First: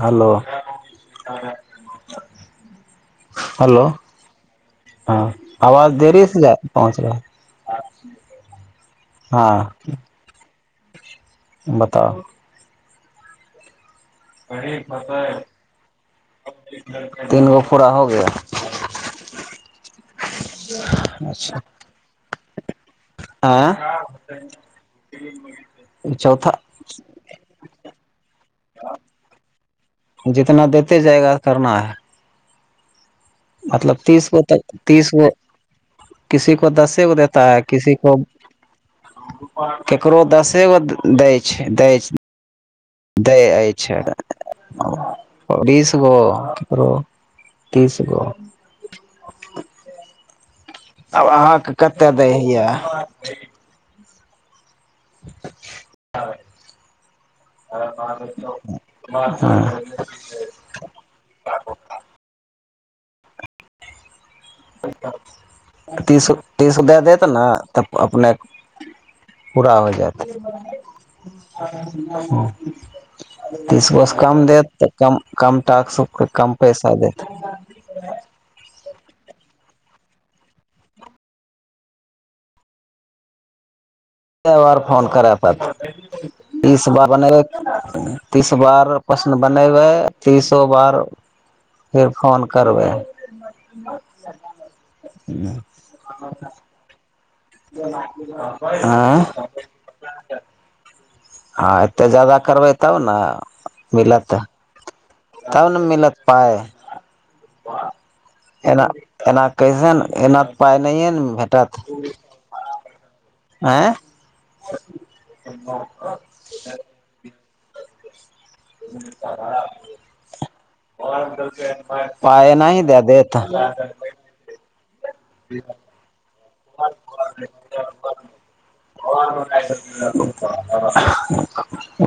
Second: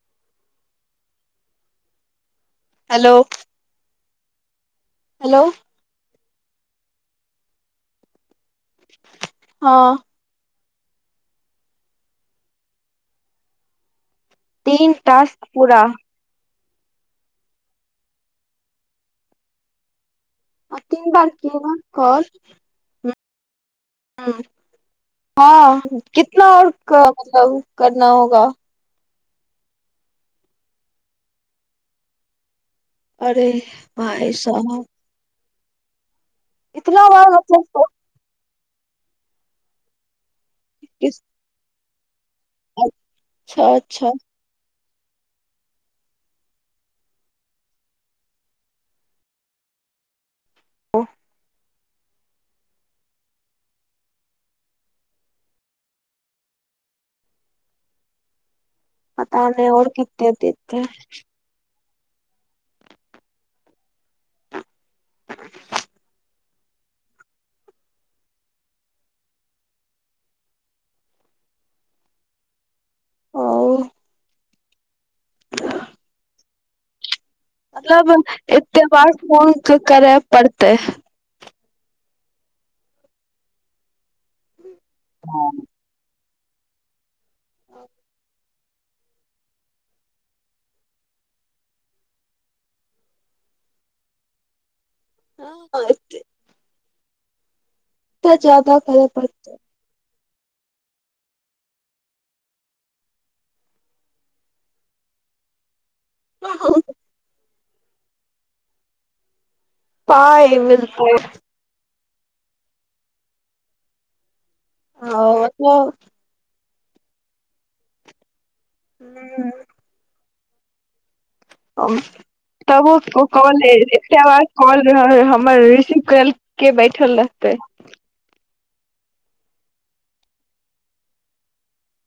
Hello. Hello hello hello हँ आवाज देरी सँ जा पहुँचब। हँ। बताउ। तीन टास्क पूरा तीन गो पूरा हो गया [inaudible] आ तीन बार क न को। आँय हूँ हँ कितना चौथा आर मतलब करना होगा [inaudible] जितना देते जायगा करना है। अरे मतलब तीस भाई गो त साहब तीसगो। [unintelligible] किसी को दसे इतना कोो बार देता है मतलब तो किसी को ककरकरो दस। गो द किस दई छै दै। ह [inaudible] देय अच्छा अछि अच्छा तो - तीस गो तीस गो आब अहाँके कते दै हियै [inaudible] पता नै आऔर किते देतय तीस गो तीस दए देत ने तब अपनेक पूरा हो जायत हूँ ओ तीस गो सँ कम देत तऽ कम कम टास्क होके कम पैसा दे मतलबन एतेक बड्ड फोन त करय पड़तै कै बार फोन करय पड़तै इस बार [inaudible] बनेगा तीस [inaudible] बारह प्रश्न बनेबै तीसोबार फेर फोन करबैय ह एते [inaudible] जादा करे आँय पड़तै हँ एते ज्यादा करबै तब न मिलत तब न मिलत पाइ एना एना कैसन एना पाइ नहिए न भेटत आँय आ [inaudible] ह [inaudible] हम पाइ एनाहि तब देय देत र हह हमर रिसीव करैय ला के बैठल रहतै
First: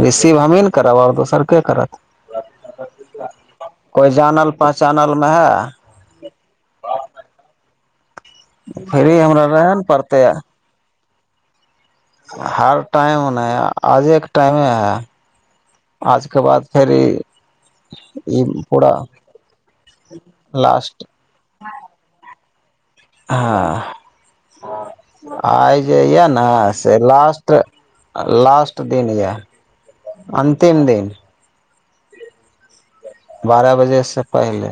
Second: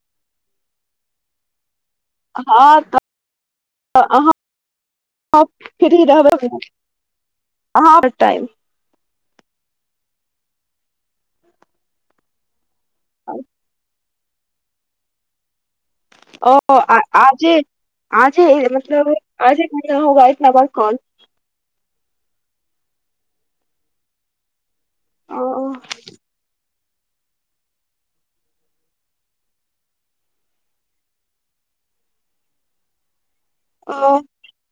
रिसीव हमही ने करब आओर दोसर के करत हँ तऽ कोइ अहाँ- जानल पहचानल मे है फ्री- रहबै हँ आर टाइप फ्री हमरा रहे ने पड़तैय हार टाइम नहि आज एक टाइमे हा ओ आजे ई आजे पूरा मतलब आजे महिना होगा इतना बाद कॉल [inaudible] लास्ट हँ ओ आइ जे या न से लास्ट लास्ट दिन या अन्तिम दिन बारह ओ बजेसँ पहिले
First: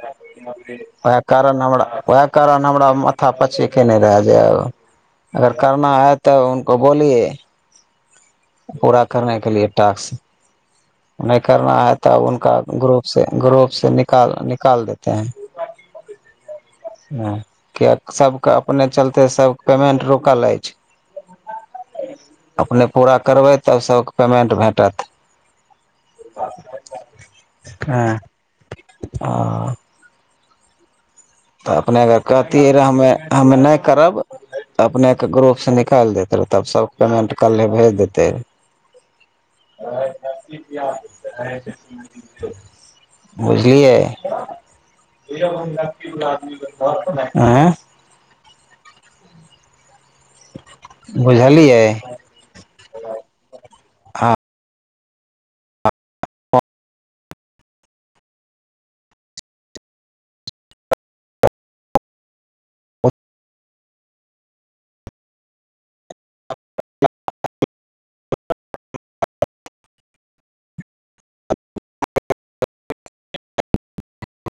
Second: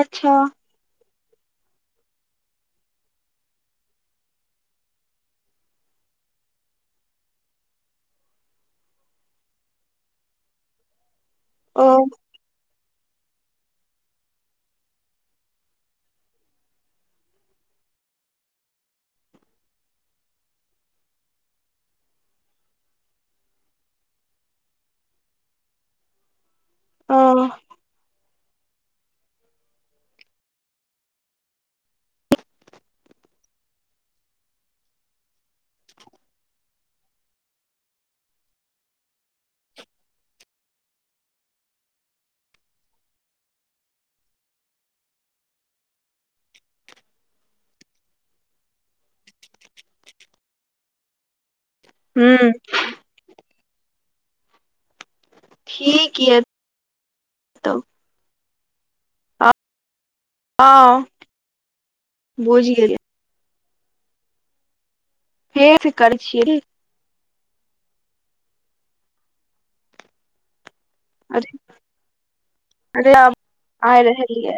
अच्छा [inaudible] कारण हमरा वएह कारण हमरा माथा पची केने रेहा जें अगर करना है तो उनको बोलिय पूरा करनेके लिए टास्क [inaudible] नहि करना ओ है तब उनका ग्रुप [inaudible] ग्रुप से निकाल निकाल देते हैं कियाक सबके अपने चलते सब कें पेमेंट रुकल अछि अपने पूरा करबै तब सबके पेमेन्ट भेटत ओ हँ हँ तऽ अपनेकें कहतियै रहऽ हमे हमे नहि करब अपनेके ग्रुपसँ निकालि देैतै रहै तब सब कें पेमेन्ट कल्हे भेज देतै बुझलियै आँय बुझलियै हूँ हँ ठीक या तब हँ बुझि गेलिय फेर कर छियै अरे अरेहम आ रहलियै